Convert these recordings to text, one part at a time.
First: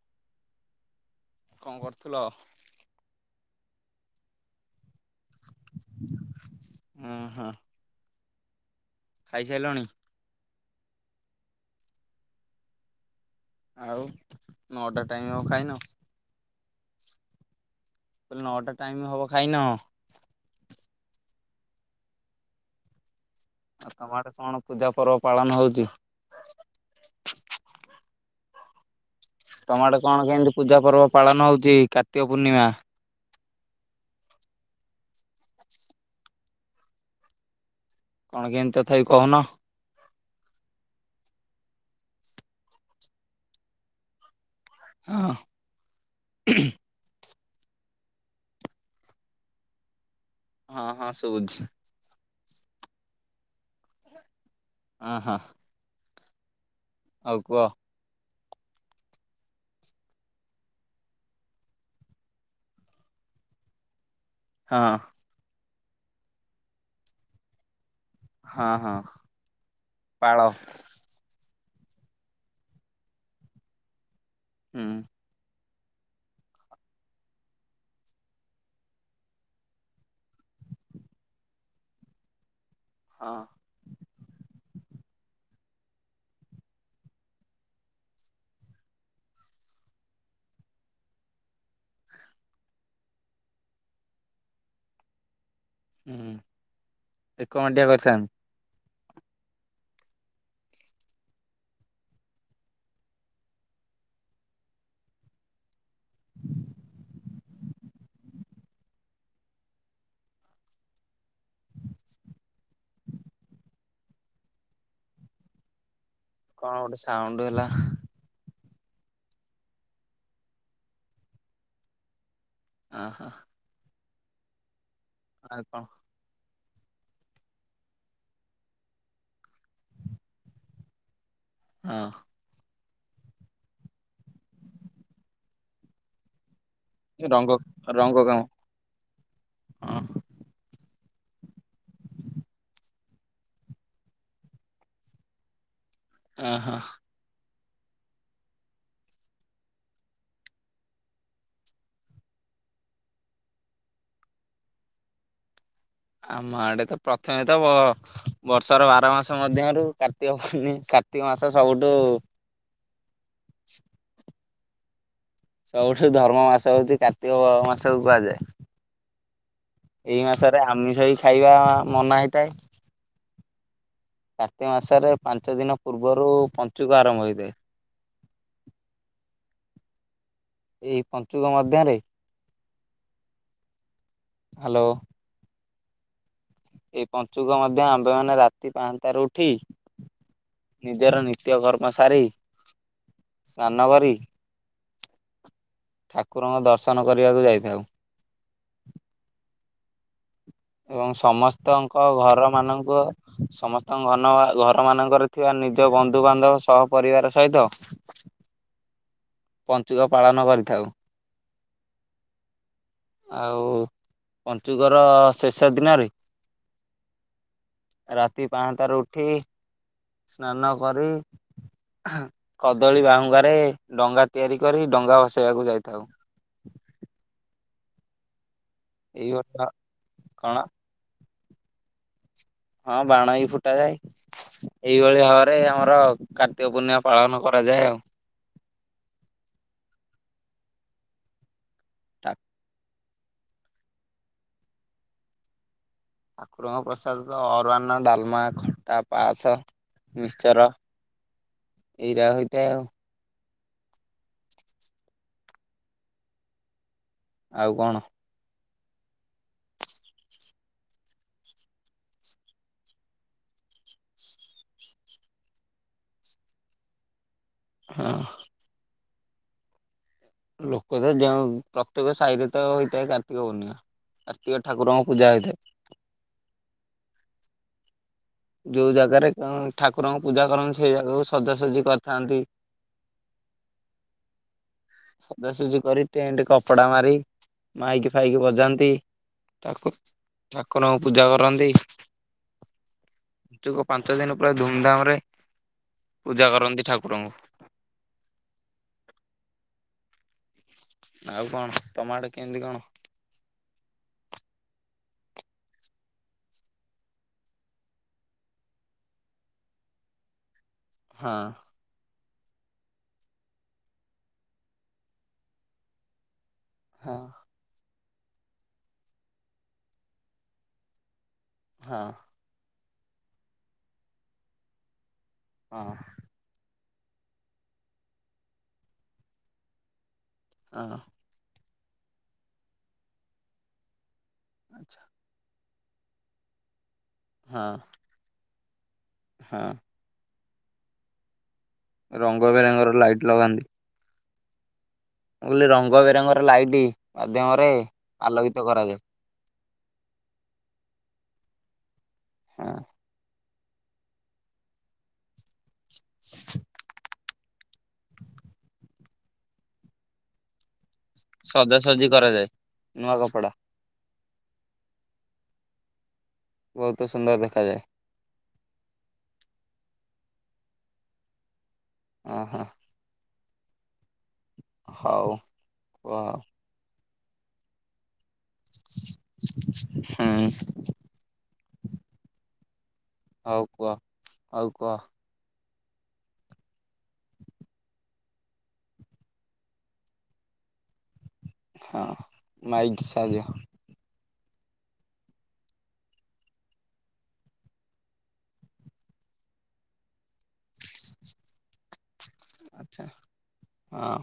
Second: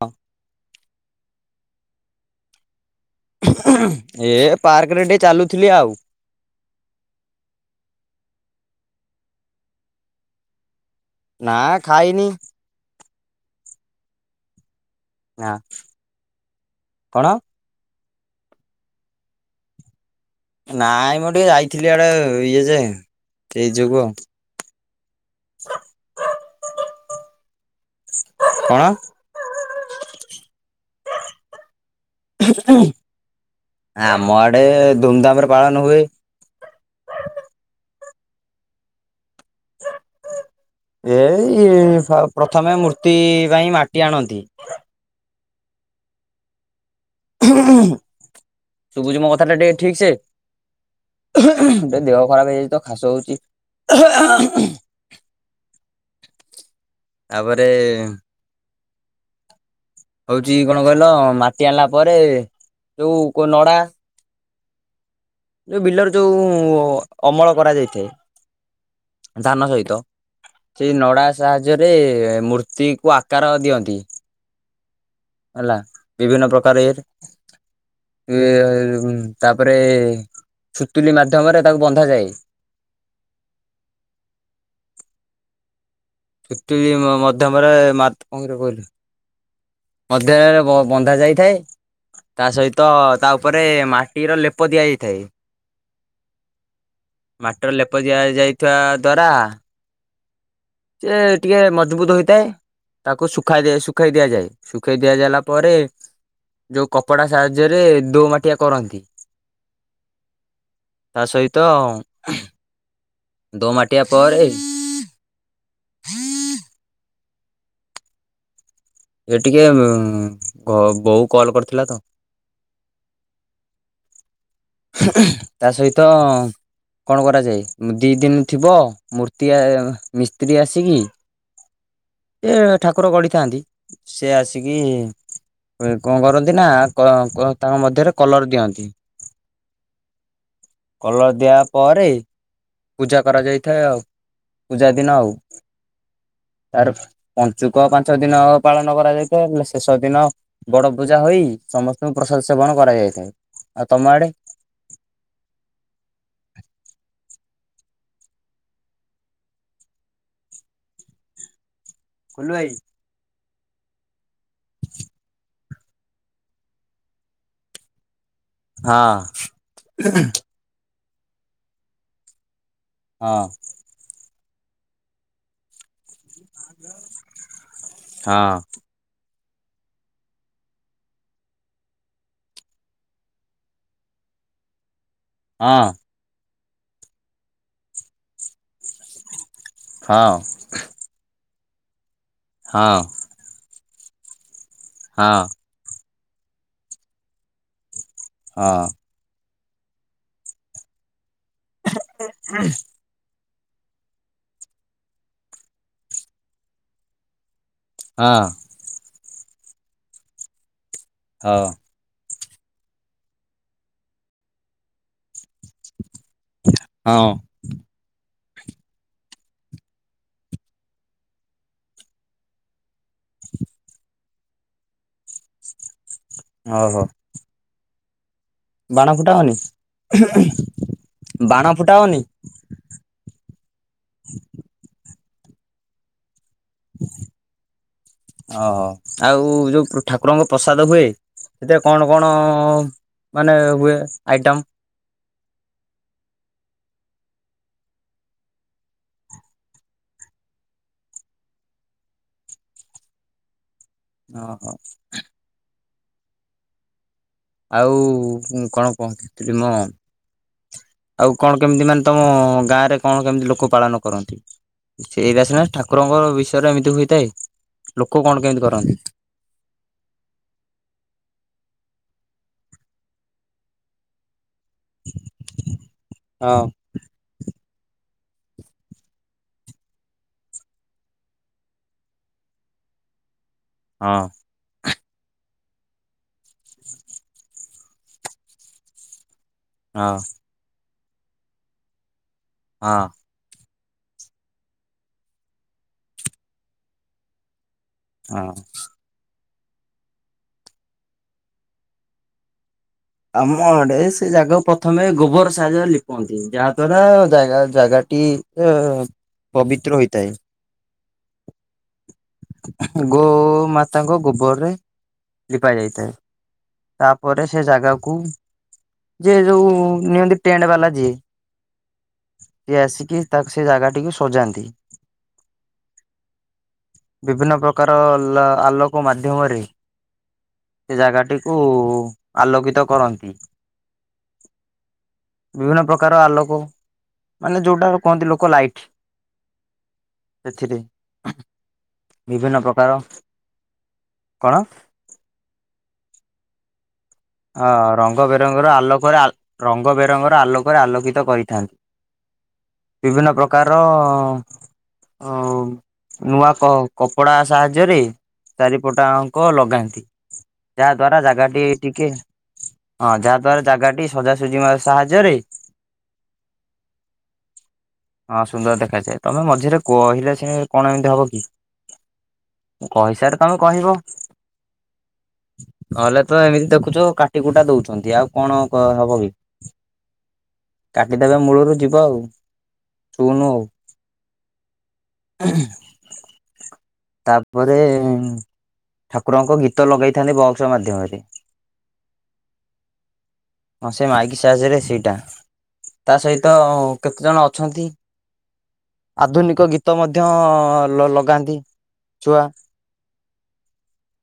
ହଁ। କଣ କରୁଥୁଲ? ଉଁହୁଁ ଉଁହୁଁ ଏ ପାର୍କରେ ଟିକେ ଚାଲୁଥିଲି ଆଉ। ଅଁ ହଁ। ଖାଇ ସାଇଲଣି? ନାଁ ଖାଇନି? ଆଉ ନଅଟା ଟାଇମ ହବ ନାଁ ଖାଇନ? କଣ? ମୁଁ କହିଲି ନଅଟା ଟାଇମ ହବ ଖାଇନ? ନାଇଁ ମ ଟିକେ ଯାଇଥିଲି ଆଡେ ଇଏ ଯେ। ସେଇ ଆଉ ଯୋଗୁ ତମ ଆଡେ କଣ ପୂଜା ପର୍ବ ପାଳନ ହଉଚି? କଣ? ତମ ଆଡେ କଣ କେମତି ପୂଜା ପର୍ବ ପାଳନ ହଉଚି କାର ହୁଁଉଁ ଉଁହୁଁ ଆମ ଆଡେ ଧୁମଧାମରେ ପାଳନ ହୁଏ। କଣ କେମିତି ତଥାପି କହୁନ? ଏଇ ସ୍ରବ ପ୍ରଥମେ ମୂର୍ତ୍ତି ପାଇଁ ମାଟି ଆଣନ୍ତି। ହଁ। ହୁଃ ହୁଃ ଶୁଭୁଛି ମୋ କଥାଟା ଟିକେ ଠିକ୍ ସେ। ହଁ ହଁ ଶୁଭୁଛି। ହୁଃ ହୁଃ ଏଁ ଦେହ ଖରାପ ହେଇଯାଇଥିବ ଖା୍ସ ହଉଛି ହେଃ ହାଃ ହାଁ ଅଁ ହଁ। ଆଉ କୁହ। ତାପରେ ହଉଚି କଣ କହିଲ ମାଟି ଆଣିଲା ପରେ ଯୋଉ କୋଉ ନଡ଼ା ହଁ। ଯୋଉ ବିଲର ଯୋଉ ଅମଳ କରାଯାଇଥାଏ ହଁ ହଁ ଧାନ ସହିତ ପାଳ ସେଇ ନଡ଼ା ସାହାଯ୍ୟରେ ମୂର୍ତ୍ତିକୁ ଆକାର ଦିଅନ୍ତି ହୁଁ। ହେଲା ବିଭିନ୍ନ ପ୍ରକାର ଏ ଏ ତାପରେ ସୁତୁଲି ମାଧ୍ୟମରେ ତାକୁ ବନ୍ଧାଯାଏ ହଁ। ସୁତୁଲି ମଧ୍ୟମରେ [unintelligible] କହିଲୁ। ମଧ୍ୟନାରେ ବନ୍ଧା ଯାଇଥାଏ ତାସହିତ ତାଉପରେ ମାଟିର ଲେପ ଦିଆଯାଇଥାଏ। ହୁଁ ମାଟିର ଏକମାଟିଆ ଲେପ ଦିଆ କରିଥାନ୍ତି। ଯାଇଥିବା ଦ୍ଵାରା ସେ ଟିକେ ମଜବୁତ ହେଇଥାଏ ତାକୁ ଶୁଖାଇ ଦି ଶୁଖାଇ ଦିଆଯାଏ ଶୁଖେଇ ଦିଆଯଲା ପରେ ଯୋଉ କପଡ଼ା ସାହାଯ୍ୟରେ ଦୋ ମାଟିଆ କରନ୍ତି। [inaudible] ତାସହିତ ଦୋ ମାଟିିବା ପରେ କଣ ଗୋଟେ ସାଉଣ୍ଡ ହେଲା? ଏ ଟିକେ କ ବୋଉ କଲ୍ କରିଥିଲାତ। ଅଁ ହଁ। ଆଉ କଣ ତାସହିତ କଣ କରାଯାଏ ଦିଇ ଦିନ ଥିବ ମୂର୍ତ୍ତି ମିସ୍ତ୍ରୀ ଆସିକି ହଁ। ସିଏ ଠାକୁର ଗଢ଼ିଥାନ୍ତି ସେଆସିକି କଣ କରନ୍ତି ନା କ ରଙ୍ଗ ତାଙ୍କ ରଙ୍ଗ ମଧ୍ୟରେ କାମ କଲର ଦିଅନ୍ତି। ହଁ। କଲର ଦିଆ ପରେ ପୂଜା କରାଯାଇଥାଏ ଆଉ ପୂଜା ଦିନ ଆଉ ହଁ ତାର ପଞ୍ଚୁକ ପାଞ୍ଚ ଦିନ ପାଳନ କରାଯାଇଥାଏ ହେଲେ ଶେଷ ଦିନ ବଡ଼ ପୂଜା ହୋଇ ସମସ୍ତଙ୍କୁ ପ୍ରସାଦ ସେବନ କରାଯାଇଥାଏ ଆଉ ତମ ଆଡ଼େ? ଆମ ଆଡ଼େତ ପ୍ରଥମେତ ବ ବର୍ଷର ବାର ମାସ ମଧ୍ୟରୁ କାର୍ତ୍ତିକ ପୂର୍ଣି କାର୍ତ୍ତିକ ମାସ ସବୁଠୁ କୁଲୁ ଭାଇ। [inaudible] ସବୁଠୁ ଧର୍ମ ମାସ ହଉଚି କାର୍ତ୍ତିକ ମାସକୁ କୁହାଯାଏ। ହଁ। ଏଇ ମାସରେ ଆମିଷ ହିଁ ଖାଇବା ମନା ହେଇଥାଏ। ହଁ। କାର୍ତ୍ତି ମାସରେ ପାଞ୍ଚ ଦିନ ପୂର୍ବରୁ ପଞ୍ଚୁକ ଆରମ୍ଭ ହୋଇଥାଏ। ହଁ। ଏଇ ପଞ୍ଚୁକ ମଧ୍ୟରେ ହାଲୋ। ହଁ। ଏଇ ପଞ୍ଚୁକ ମଧ୍ୟ ଆମ୍ଭେ ମାନେ ରାତି ପାହାନ୍ତାରୁ ଉଠି ହଁ। ନିଜର ନିତ୍ୟ କର୍ମ ସାରି ହଁ। ସ୍ନାନ କରି ହଁ। ଠାକୁରଙ୍କ ଦର୍ଶନ କରିବାକୁ ଯାଇଥାଉ। ହଁ। ଏବଂ ସମସ୍ତଙ୍କ ଘର ମାନଙ୍କ ସମସ୍ତଙ୍କ ଘନ ଘର ମାନଙ୍କରେ ଥିବା ନିଜ ବନ୍ଧୁବାନ୍ଧବ ସହ ପରରିବାର ସହିତ ହଁ। ପଞ୍ଚୁକ ପାଳନ କରିଥାଉ। ହଁ। ଆଉ ପଞ୍ଚୁକର ଶେଷ ଦିନରେ ହଁ। ରାତି ପାହାନ୍ତାରୁ ଉଠି ସ୍ନାନ କରି କଦଳୀ ବାହୁଙ୍ଗାରେ ଡଙ୍ଗା ତିଆରି କରି ଡଙ୍ଗା ଭସେଇବାକୁ ଯାଇଥାଉ। ଓହ। ବାଣ ଫୁଟାଅନି ଏଇଭଳି କଣ ବାଣ ଫୁଟାଅନି? ହଁ ବାଣ ବି ଫୁଟା ଯାଏ। ଏଇଭଳି ଘର ଆମର। କାର୍ତ୍ତିକ ପୂର୍ଣ୍ଣିମା ପାଳନ କରାଯାଏ ଆଉ। ଓ ଆଉ ଯୋଉ ଠାକୁରଙ୍କ ପ୍ରସାଦ ହୁଏ। ସେଥିରେ କଣ କଣ ମାନେ ହୁଏ ଆଇଟମ? ଠାକୁରଙ୍କ ପ୍ରସାଦତ ଅରୁଅନ୍ନ, ଡାଲମା, ଖଟା, ପାସ ମିଶ୍ଚର, ଇରା ହୋଇଥାଏ ଆଉ। ଓ ହୋ। ଆଉ କଣ ଆଉ କଣ କହିଥିଲି ମ। ଆଉ କଣ କେମିତି ମାନେ ତମ ଗାଁ ରେ କଣ କେମିତି ଲୋକ ପାଳନ କରନ୍ତି? ସେଇରା ସିନା ଠାକୁରଙ୍କ ବିଷୟରେ ଏମିତି ହୋଇଥାଏ। ହଁ ଲୋକ କଣ କେମିତି କରନ୍ତି? ଲୋକ ତ ଯେଉଁ ପ୍ରତ୍ୟେକ ସାଇ ରେ ତ ହୋଇଥାଏ କାର୍ତ୍ତିକ ପୂର୍ଣ୍ଣିମା। କାର୍ତିକ ଠାକୁରଙ୍କ ପୂଜା ହୋଇଥାଏ। ହଁ। ଯଉ ଜାଗାରେ କଂ ଠାକୁରଙ୍କୁ ପୂଜା କରନ୍ତି ସେ ଜାଗାକୁ ସଜାସଜି କରିଥାନ୍ତି। ହଁ। ସଜାସଜି କରି ଟେଣ୍ଟ କପଡା ମାରି ମାଇକି ଫାଇକି ବଜାନ୍ତି। ଠାକୁ ହଁ ଠାକୁରଙ୍କୁ ପୂଜା କରନ୍ତି। ହଁ। ପଞ୍ଚୁକ ପାଞ୍ଚ ଦିନ ପୁରା ଧୁମ୍ ଧାମ୍ ରେ ପୂଜା କରନ୍ତି ଠାକୁରଙ୍କୁ। ହଁ। ଆଉ କଣ? ତମଆଡେ କେମିତି କଣ? ଆମ ଅଡେ ସେ ଜାଗା ପ୍ରଥମେ ଗୋବର ସାହାଯ୍ୟରେ ଲିପନ୍ତି ଯାହାଦ୍ଵାରା ଜାଗା ଜାଗାଟି ଏ ପବିତ୍ର ହୋଇଥାଏ। ହଁ। ଗୋମାତାଙ୍କ ଗୋବରରେ ଲିପା ଯାଇଥାଏ ହଁ ତାପରେ ସେ ଜାଗାକୁ ଯିଏ ଯୋଉ ନିଅନ୍ତି ଟେଣ୍ଟ ବାଲା ଯିଏ ହଁ। ସିଏ ଆସିକି ତା ସେ ଜାଗାଟିକୁ ସଜାନ୍ତି। ହଁ। ବିଭିନ୍ନ ପ୍ରକାର ଲ ଆଲୋକ ମାଧ୍ୟମରେ ହଁ ସେ ଜାଗାଟି କୁ ଆଲୋକିତ କରନ୍ତି। ଆଚ୍ଛା। ବିଭିନ୍ନ ପ୍ରକାର ଆଲୋକ ମାନେ ହଁ ଯୋଉଟା କହନ୍ତି ଲୋକ ଲାଇଟ। ହଁ। ଏଥିରେ ରଙ୍ଗ ବେରଙ୍ଗର ଲାଇଟ୍ ଲଗାନ୍ତି। କଣ? ମୁଁ କହିଲି ରଙ୍ଗ ବେରଙ୍ଗର ଲାଇଟି। ହଁ ରଙ୍ଗ ବେରଙ୍ଗର ଆଲୋକରେ ଆ ରଙ୍ଗ ବେରଙ୍ଗର ଆଲୋକରେ ଆଲୋକିତ କରିଥାନ୍। ହଁ ବିଭିନ୍ନ ପ୍ର କାର ଅଁ ନୂଆ କ କପଡ଼ା ସାହାଯ୍ୟରେ ଚାରିପଟାଙ୍କ ଲଗାନ୍ତି। ଯାହା ଦ୍ଵାରା ଜାଗାଟି ଟିକେ ସଜାସଜି କରାଯାଏ। ହଁ ନୂଆ ଯାହା କପଡା ଦ୍ଵାରା ଜାଗାଟି ସଜାସଜି ମା ସାହାଯ୍ୟରେ ବହୁତ ସୁନ୍ଦର ଦେଖାଯାଏ। ହଁ ସୁନ୍ଦର ଦେଖାଯାଏ ତମେ ମଝିରେ କହିଲେ ସେ କଣ ଏମିତି ହବ କି? ଅଁ ହ। କହିସାର ତମେ କହିବ ହଉ ନ କୁହ ହେଲେ ଆଉ। ତ ଏମିତି ଦେଖୁଚ କାଟିକୁୁଟା ଦଉଛନ୍ତି ଆଉ କଣ କ ହବ କି ହୁଁ କାଟିିଦେବେ ମୂଳରୁ ଯିବ ଆଉ। ଆଉ କୁଅ ଆଉ କ? [unintelligible] ତାପରେ ଠାକୁରଙ୍କ ଗୀତ ଲଗେଇଥାନ୍ତି ବକ୍ସ ମାଧ୍ୟମରେ। ହଁ ମାଇକି ସାହାଯ୍ୟ। ହଁ ସେ ମାଇକି ସାହାଯ୍ୟରେ ସେଇଟା ତା ସହିତ କେତେଜଣ ଅଛନ୍ତି ଆଧୁନିକ ଗୀତ ମଧ୍ୟ ଲ ଲଗାନ୍ତି। ଛୁଆ। ଆଚ୍ଛା ହଁ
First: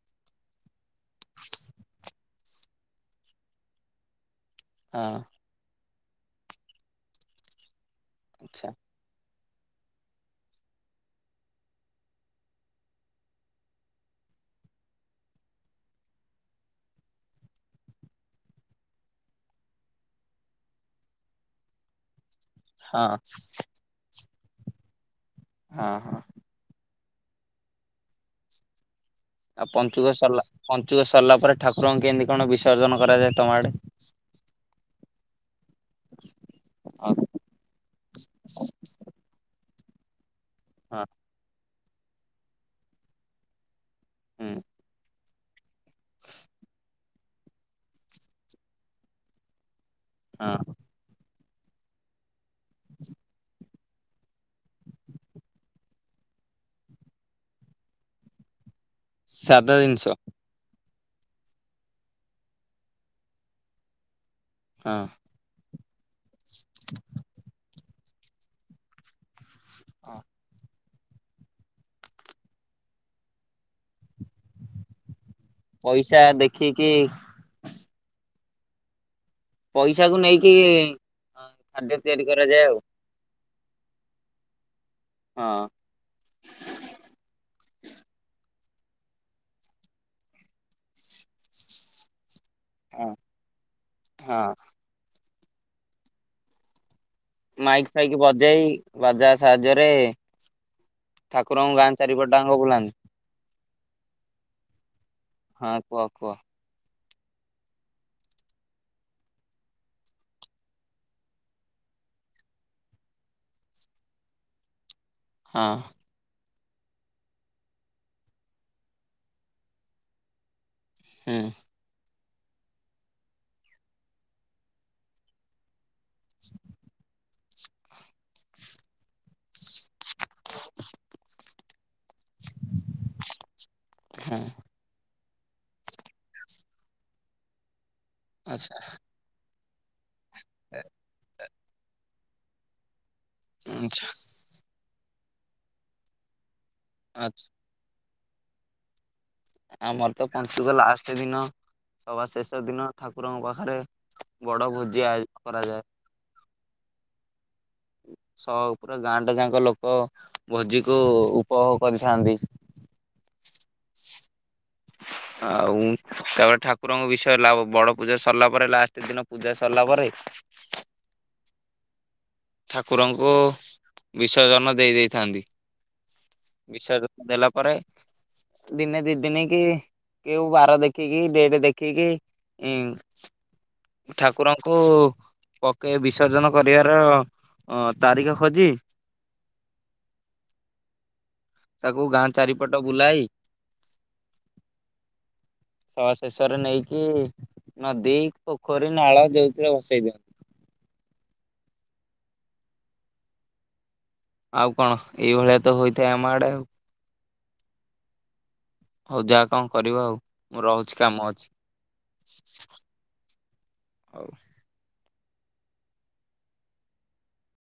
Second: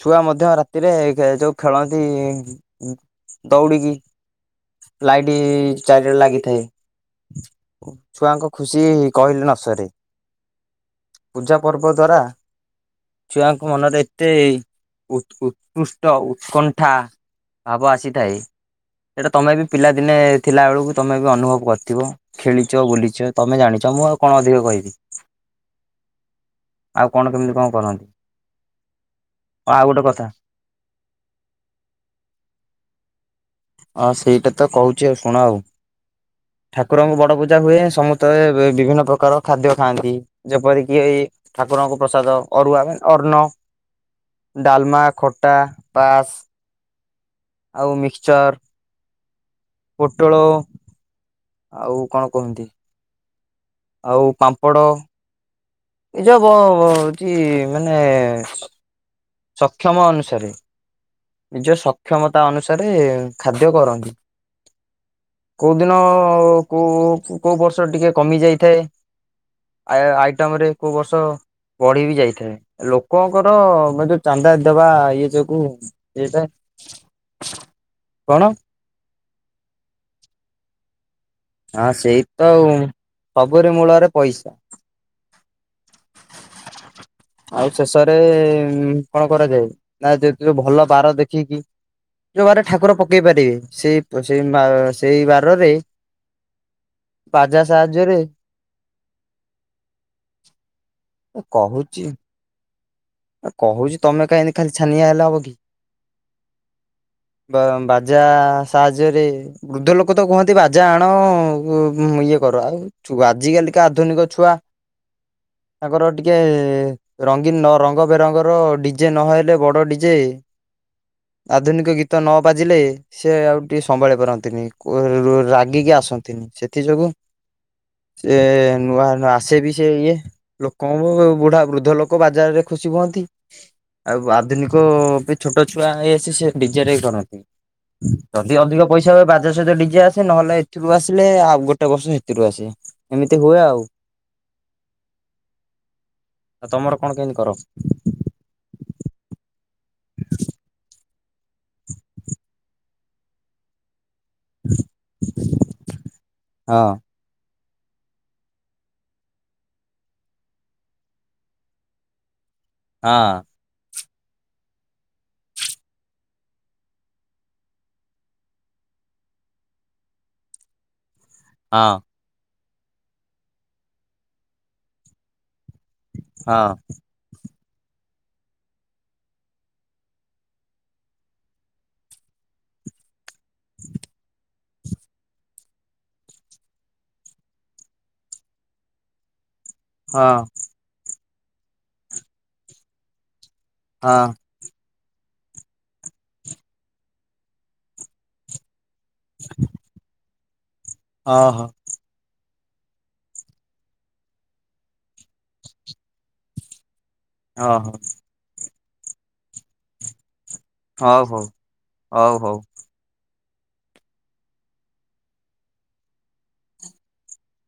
ଛୁଆ ମଧ୍ୟ ରାତିରେ ଗେ ଯୋଉ ଖେଳନ୍ତି ଉଁ ଦୌଡ଼ିକି। ହଁ ଲାଇଟି ଚାରିଆଡେ ଲାଗିଥାଏ ଛୁଆଙ୍କ ଆଚ୍ଛା ଖୁସି କହିଲେ ନସରେ। ପୂଜା ପର୍ବ ଦ୍ଵାରା ଛୁଆଙ୍କ ମନରେ ଏତେ ଉତ୍ ଉତ୍କୃଷ୍ଟ ଉତ୍କଣ୍ଠା। ଭାବ ଆସିଥାଏ ଏଇଟା ତମେ ବି ପିଲାଦିନେ ଥିଲାବେଳୁକୁ ତମେ ବି ଅନୁଭବ କରିଥିବ। ଖେଳିଚ ହଁ ବୁଲିଛ ତମେ ଜାଣିଛ ମୁଁ ଆଉ କଣ ଅଧିକ କହିବି? ହଁ ହ। ଆଉ କଣ କେମିତି କଁ କରନ୍ତି? ଆ ଆଉ ଗୋଟେ ପଞ୍ଚୁକ କଥା ସରିଲା ପଞ୍ଚୁକ ସରଲା ପରେ ଠାକୁରଙ୍କୁ କେମିତି କଣ ବିସର୍ଜନ କରାଯାଏ ତମ ଆଡେ? ଅ ସେଇଟା ତ କହୁଛି ଆଉ ଶୁଣ ଆଉ। ହଁ ଠାକୁରଙ୍କୁ ବଡ ପୂଜା ହୁଏ ସମସ୍ତେ ଏ ବିଭିନ୍ନ ପ୍ରକାର ଖାଦ୍ୟ ଖାଆନ୍ତି ଯେପରି ଇଏ ଏ ହଁ ଏଇ ଠାକୁରଙ୍କ ପ୍ରସାଦ ଅରୁଆ ଏ ଅଣ୍ଣ। ଡାଲମା ଖଟା ପାସ୍ ଆଉ ମିକ୍ସଚର୍ ପୋଟୋଳୋ ଆଉ କଣ କୁହନ୍ତି? [inaudible] ଆଉ ପାମ୍ପଡ଼? ଏ ଯୋଉ ବ- ବ -ଅ ହଉଚି, ମାନେ ସାଧା ଜିନିଷ ସକ୍ଷମ ଅନୁସାରେ। ନିଜ ସକ୍ଷମତା ଅନୁସାରେ ଖାଦ୍ୟ କରନ୍ତି। ହଁ। କୋଉ ଦିନ କୋଉ- କୋଉ ବର୍ଷ ଟିକେ କମି ଯାଇଥାଏ। ଆଏ ଆଇଟମରେ। କୋଉ ବର୍ଷ ବଢି ବି ଯାଇଥାଏ। ଲୋକଙ୍କର [unintelligible] ଚାନ୍ଦା ଦବା ଇଏ ଯୋଗୁ ପଇସା ଦେଖିକି ହେଇଥାଏ। କଣ? ପଇସାକୁ ନେଇକି ହଁ ହଁ ଖାଦ୍ୟ ସେଇ ତିଆରି ତ କରାଯାଏ ଆଉ। ସବୁରି ମୂଳରେ ପଇସା। ହଁ। ଆଉ ଶେଷରେ ଉଁ କଣ କରାଯାଏ, ନା ଯେତିକ ଭଲ ବାର ଦେଖିକି ଯୋଉ ବାରରେ ଠାକୁର ହଁ ପକେଇ ପାରିବେ, ସେଇ ସେ ହଁ ମା ସେଇ ବାରରେ ବାଜା ମାଇକ୍ ଫାଇକ୍ ସାହାଯ୍ୟରେ ବଜେଇ ବାଜା ସାହାଯ୍ୟରେ ଠାକୁରଙ୍କୁ ଗାଁ ଚାରିପଟ ଡାଙ୍ଗ ବୁଲାନ୍ତି। ଆ କହୁଛି ତମେ କାଇଁ ଏନ୍ତି ଖାଲି ଛାନିଆ ହେଲେ ହବ କି? ହଁ କୁହ -କୁହ? ବ ବାଜା ସାହାଯ୍ୟରେ ବୃଦ୍ଧ ଲୋକ ତ କୁହନ୍ତି ବାଜା ଆଣ ଉଁ ଇଏ କର ଆଉ। ଛୁ ଆଜିକାଲିକା ଆଧୁନିକ ଛୁଆ। ହଁ। ମୋର ଟିକେ ରଙ୍ଗୀନ ନ ରଙ୍ଗ ବେରଙ୍ଗର ଡିଜେ ନହଲେ ବଡ ଡିଜେ ହୁଁ ଆଧୁନିକ ଗୀତ ତ ନ ବାଜିଲେ ସେ ଆଉ ଟିକେ ସମ୍ଭାଳି ପାରନ୍ତିନି। କୋ ଉ ରାଗିକି ଆସ ନ୍ତିନି, ସେଥି ଯୋଗୁ ସେ ନୂଆ -ନୂଆ ଆସେ ବି ସେ ଇଏ, ଲୋକଙ୍କୁ ବୁଢା ବୃଦ୍ଧ ଲୋକ ବାଧ୍ୟ ଖୁସି ହୁଅନ୍ତି। ଆଉ ହଁ ଆଧୁନିକ ଛୋଟ ଛୁଆ ହେଇ ଆସି ସେ ଡିଜରେ କରନ୍ତି। ଯଦି ଆଚ୍ଛା ଅଧିକ ପଇସା ହୁଏ ବା ସହିତ ଡିଜେ ଆସେ। ନହେଲେ ଏଥିରୁ ଆସିଲେ ଆଉ ଗୋଟେ ବର୍ଷ ସେଥିରୁ ଆସେ। ଏମିତି ହୁଏ ଆଉ। ଆଚ୍ଛା ଆଉ ତମର କଣ କେନ୍ତି ଆଚ୍ଛା କର? ଆମର ତ ପଞ୍ଚୁକ ଲାଷ୍ଟ ଦିନ, ସଭା ଶେଷ ଦିନ ଠାକୁରଙ୍କ ପାଖରେ ବଡ ଭୋଜି ଆୟୋଜନ କରାଯାଏ। ହଁ। ସବ, ପୁରା ଗାଁଟା ଯାକ ଲୋକ ଭୋଜିକୁ ଉପଭୋଗ କରିଥାନ୍ତି। ହଁ। [inaudible] ଆଉ ତାପରେ ଠାକୁରଙ୍କ ବିଷୟ ହେଲା, ବଡ ପୂଜା ସରିଲା ପରେ ଲାଷ୍ଟ ଦିନ ପୂଜା ସରିଲା ପରେ ହଁ। ଠାକୁରଙ୍କୁ ବିସର୍ଜନ ଦେଇ ଦେଇଥାନ୍ତି। ହଁ ବିସର୍ଜ ଦେଲା ପରେ, ଦିନେ ଦି ଦିନି କି କେଉ ବାର ଦେଖିକି, ଡେଟ ଦେଖିକି ଇଁ ଠାକୁରଙ୍କୁ ପକେଇ ବିସର୍ଜନ କରିବାର ଅ ତାରିଖ ଖୋଜି ହଁ ତାକୁ ଗାଁ ଚାରିପଟ ବୁଲାଇ ହଁ ହଁ ଶେଷରେ ନେଇକି ନଦୀ, ପୋଖରୀ, ନାଳ ଯୋଉଥିରେ ବସେଇ ଦିଅନ୍ତି। ଓହୋ। ଆଉ କଣ, ଏଇଭଳିଆ ତ ହୋଇଥାଏ ଆମ ଆଡେ ଆଉ। ଓହୋ। ହଉ ଯା କଣ କରିବ ଆଉ, ମୁଁ ରହୁଚି ହଉ କାମ ହଉ ହଉ ହଉ। ଅଛି। ଆଉ ସି